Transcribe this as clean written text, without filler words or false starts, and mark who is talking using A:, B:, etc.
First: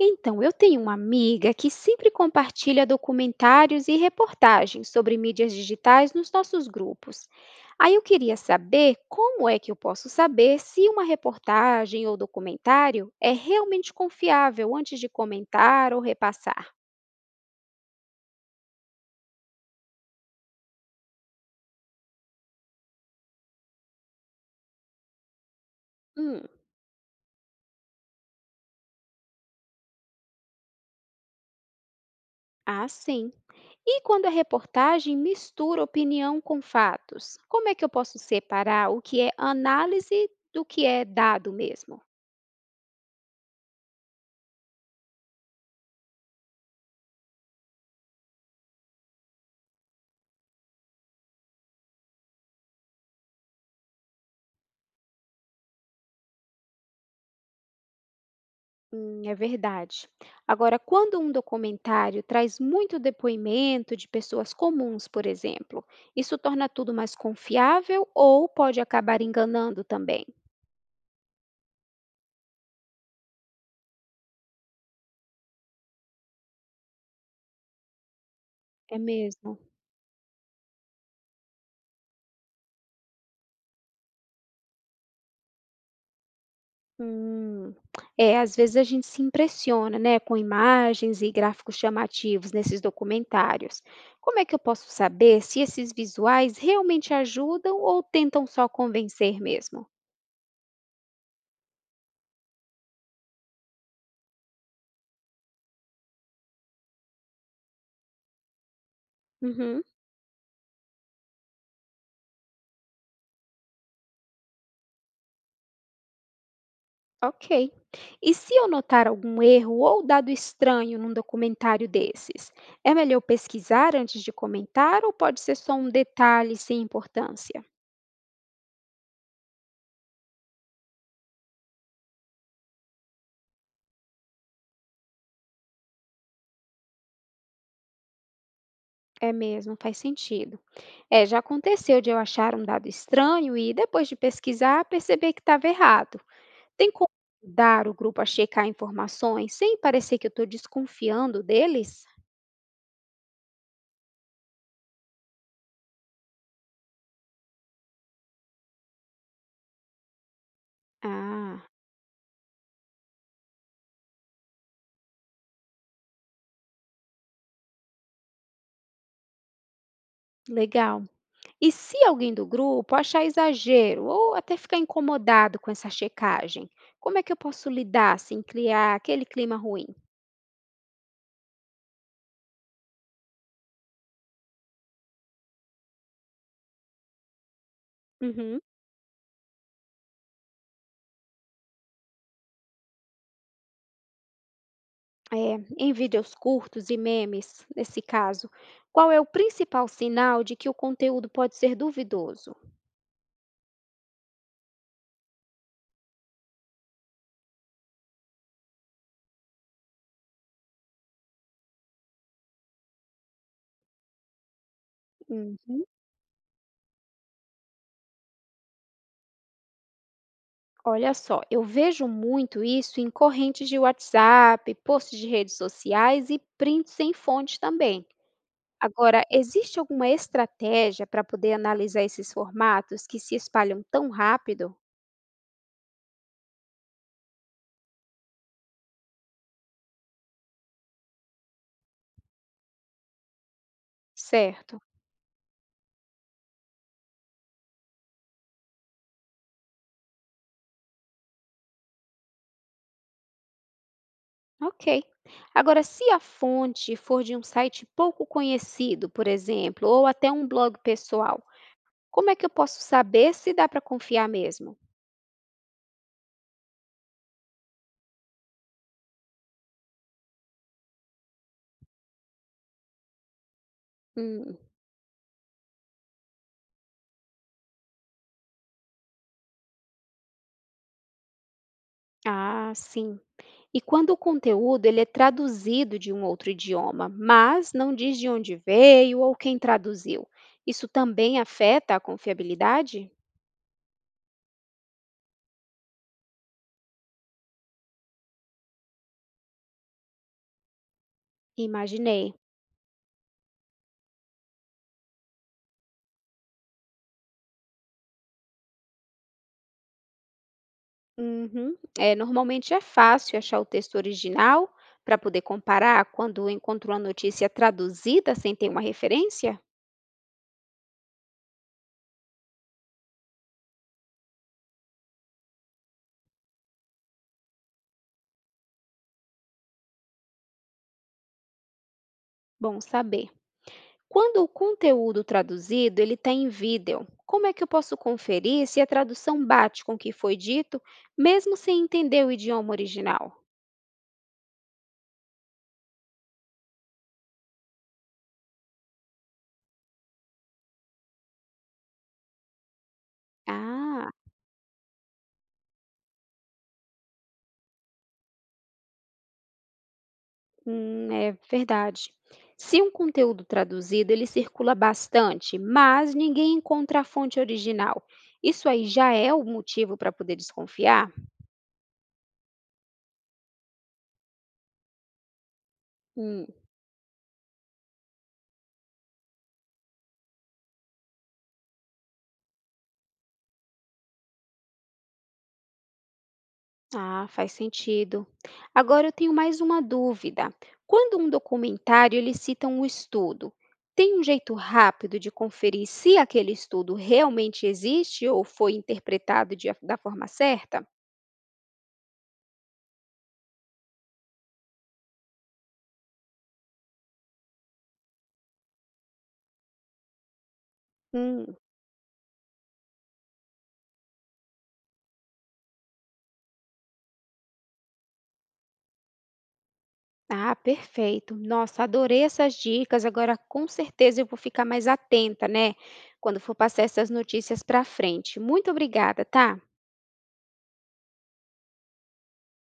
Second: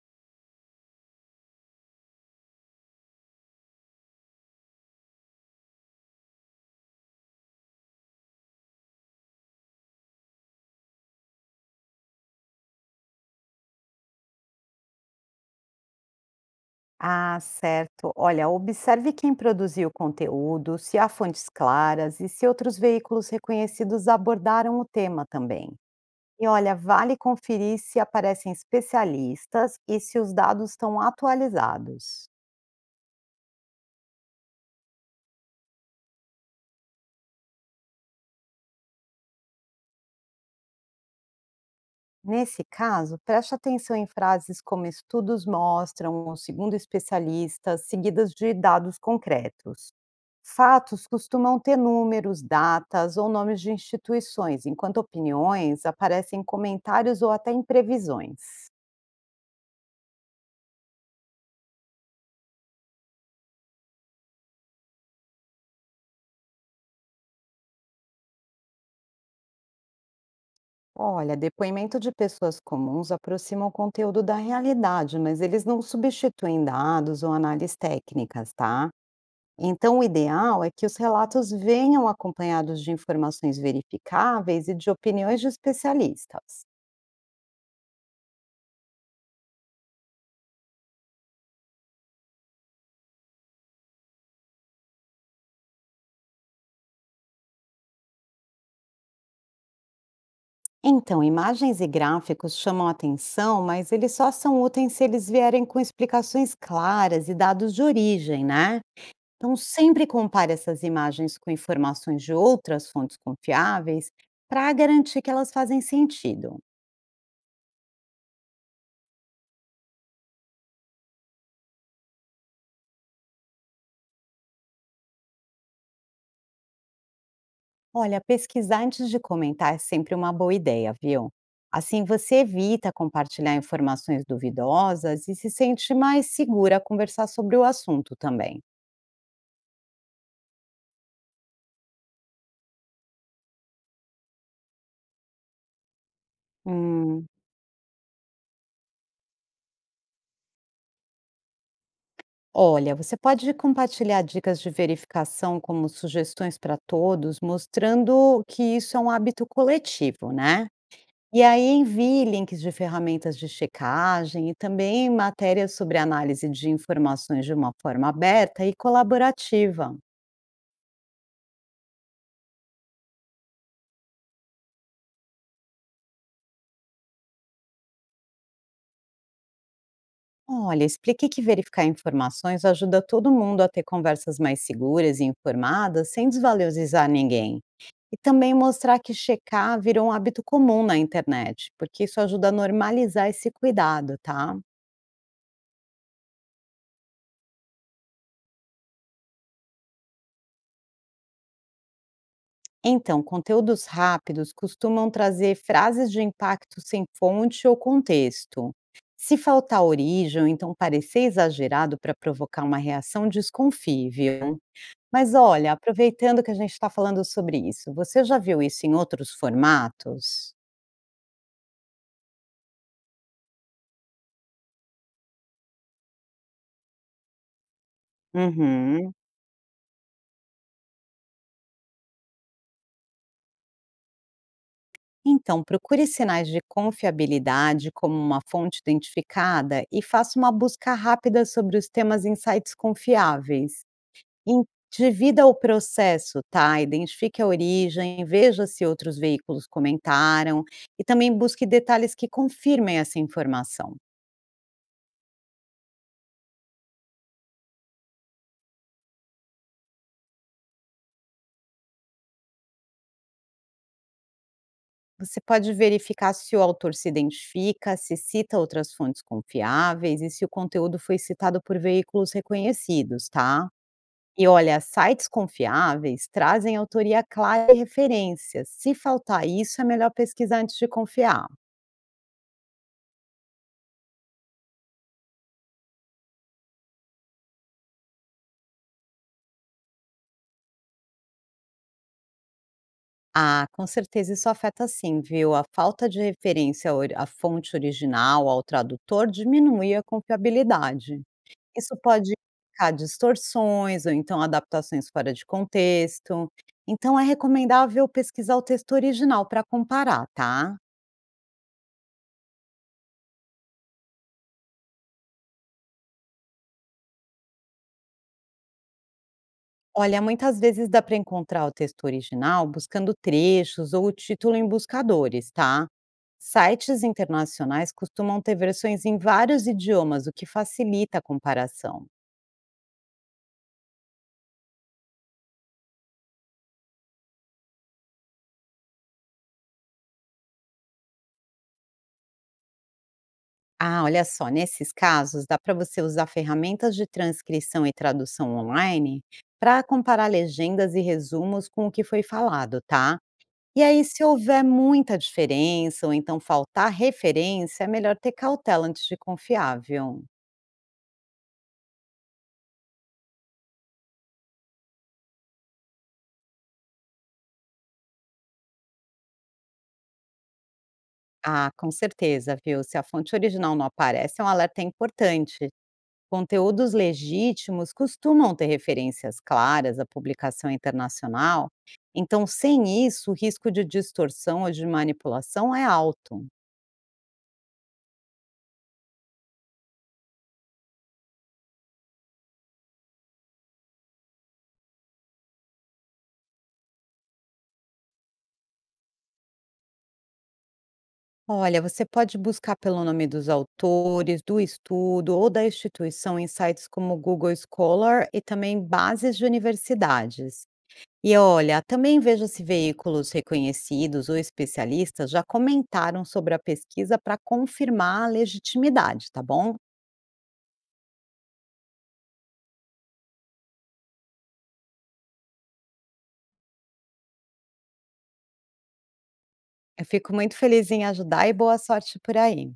A: Então, eu tenho uma amiga que sempre compartilha documentários e reportagens sobre mídias digitais nos nossos grupos. Aí eu queria saber como é que eu posso saber se uma reportagem ou documentário é realmente confiável antes de comentar ou repassar.
B: Ah, certo. Olha, observe quem produziu o conteúdo, se há fontes claras e se outros veículos reconhecidos abordaram o tema também.
A: Hum,
B: E olha, vale conferir se aparecem especialistas e se os dados estão atualizados.
A: ah, sim. E quando a reportagem mistura opinião com fatos, como é que eu posso separar o que é análise do que é dado mesmo?
B: Nesse caso, preste atenção em frases como estudos mostram, ou segundo especialistas, seguidas de dados concretos. Fatos costumam ter números, datas ou nomes de instituições, enquanto opiniões aparecem em comentários ou até em previsões.
A: É verdade. Agora, quando um documentário traz muito depoimento de pessoas comuns, por exemplo, isso torna tudo mais confiável ou pode acabar enganando também?
B: Olha, depoimento de pessoas comuns aproxima o conteúdo da realidade, mas eles não substituem dados ou análises técnicas, tá?
A: É mesmo?
B: Então, o ideal é que os relatos venham acompanhados de informações verificáveis e de opiniões de especialistas.
A: Hum, É, às vezes a gente se impressiona, né, com imagens e gráficos chamativos nesses documentários. Como é que eu posso saber se esses visuais realmente ajudam ou tentam só convencer mesmo?
B: Então, imagens e gráficos chamam a atenção, mas eles só são úteis se eles vierem com explicações claras e dados de origem, né? Então,
A: Uhum.
B: sempre compare essas imagens com informações de outras fontes confiáveis para garantir que elas fazem sentido.
A: Ok. E se eu notar algum erro ou dado estranho num documentário desses, é melhor pesquisar antes de comentar ou pode ser só um detalhe sem importância?
B: Olha, pesquisar antes de comentar é sempre uma boa ideia, viu? Assim você evita compartilhar informações duvidosas e se sente mais segura a conversar sobre o assunto também.
A: É mesmo, faz sentido. É, já aconteceu de eu achar um dado estranho e depois de pesquisar perceber que estava errado. Tem como
B: Hum.
A: ajudar o grupo a checar informações sem parecer que eu estou desconfiando deles?
B: Olha, você pode compartilhar dicas de verificação como sugestões para todos, mostrando que isso é um hábito coletivo, né? E aí
A: Ah,
B: envie links de ferramentas de checagem e também matérias sobre análise de informações de uma forma aberta e colaborativa.
A: legal. E se alguém do grupo achar exagero ou até ficar incomodado com essa checagem, como é que eu posso lidar sem criar aquele clima ruim?
B: Olha, expliquei que verificar informações ajuda todo mundo a ter conversas mais seguras e informadas, sem desvalorizar ninguém. E também
A: Uhum.
B: mostrar que checar virou um hábito comum na internet, porque isso ajuda a normalizar esse cuidado, tá?
A: É, em vídeos curtos e memes, nesse caso, qual é o principal sinal de que o conteúdo pode ser duvidoso?
B: Então, conteúdos rápidos costumam trazer frases de impacto sem fonte ou contexto. Se faltar origem, ou então parecer exagerado para provocar uma reação, desconfie, viu? Mas olha,
A: Uhum.
B: aproveitando que a gente está falando sobre isso, você já viu isso em outros formatos?
A: Olha só, eu vejo muito isso em correntes de WhatsApp, posts de redes sociais e prints sem fonte também.
B: Uhum.
A: Agora, existe alguma estratégia para poder analisar esses formatos que se espalham tão rápido?
B: Então, procure sinais de confiabilidade como uma fonte identificada e faça uma busca rápida sobre os temas em sites confiáveis. Em-
A: Certo,
B: Divida o processo, tá? Identifique a origem, veja se outros veículos comentaram e também busque detalhes que confirmem essa informação.
A: ok. Agora, se a fonte for de um site pouco conhecido, por exemplo, ou até um blog pessoal, como é que eu posso saber se dá para confiar mesmo?
B: Você pode verificar se o autor se identifica, se cita outras fontes confiáveis e se o conteúdo foi citado por veículos reconhecidos, tá? E
A: Hum,
B: olha, sites confiáveis trazem autoria clara e referências. Se faltar isso, é melhor pesquisar antes de confiar.
A: ah, sim. E quando o conteúdo ele é traduzido de um outro idioma, mas não diz de onde veio ou quem traduziu, isso também afeta a confiabilidade?
B: Ah, com certeza isso afeta sim, viu? A falta de referência à fonte original, ao tradutor, diminui a confiabilidade. Isso pode
A: Imaginei.
B: indicar distorções ou então adaptações fora de contexto. Então é recomendável pesquisar o texto original para comparar, tá?
A: Uhum. É, normalmente é fácil achar o texto original para poder comparar quando encontro uma notícia traduzida sem ter uma referência?
B: Olha, muitas vezes dá para encontrar o texto original buscando trechos ou o título em buscadores, tá? Sites internacionais costumam ter versões em vários idiomas, o que facilita a comparação.
A: Bom saber. Quando o conteúdo traduzido ele está em vídeo, como é que eu posso conferir se a tradução bate com o que foi dito, mesmo sem entender o idioma original?
B: Ah, olha só, nesses casos dá para você usar ferramentas de transcrição e tradução online para comparar legendas e resumos com o que foi falado, tá? E aí,
A: Ah,
B: se houver muita diferença ou então faltar referência, é melhor ter cautela antes de confiar, viu?
A: hum, é verdade. Se um conteúdo traduzido, ele circula bastante, mas ninguém encontra a fonte original. Isso aí já é o motivo para poder desconfiar?
B: Ah, com certeza, viu? Se a fonte original não aparece, é um alerta é importante.
A: Hum,
B: Conteúdos legítimos costumam ter referências claras à publicação internacional, então, sem isso, o risco de distorção ou de manipulação é alto.
A: ah, faz sentido. Agora eu tenho mais uma dúvida. Quando um documentário ele cita um estudo, tem um jeito rápido de conferir se aquele estudo realmente existe ou foi interpretado da forma certa?
B: Olha, você pode buscar pelo nome dos autores, do estudo ou da instituição em sites como Google Scholar e também bases de universidades. E
A: Hum,
B: olha, também veja se veículos reconhecidos ou especialistas já comentaram sobre a pesquisa para confirmar a legitimidade, tá bom?
A: Ah, perfeito. Nossa, adorei essas dicas. Agora, com certeza, eu vou ficar mais atenta, né? Quando for passar essas notícias para frente. Muito obrigada, tá?
B: Eu fico muito feliz em ajudar e boa sorte por aí.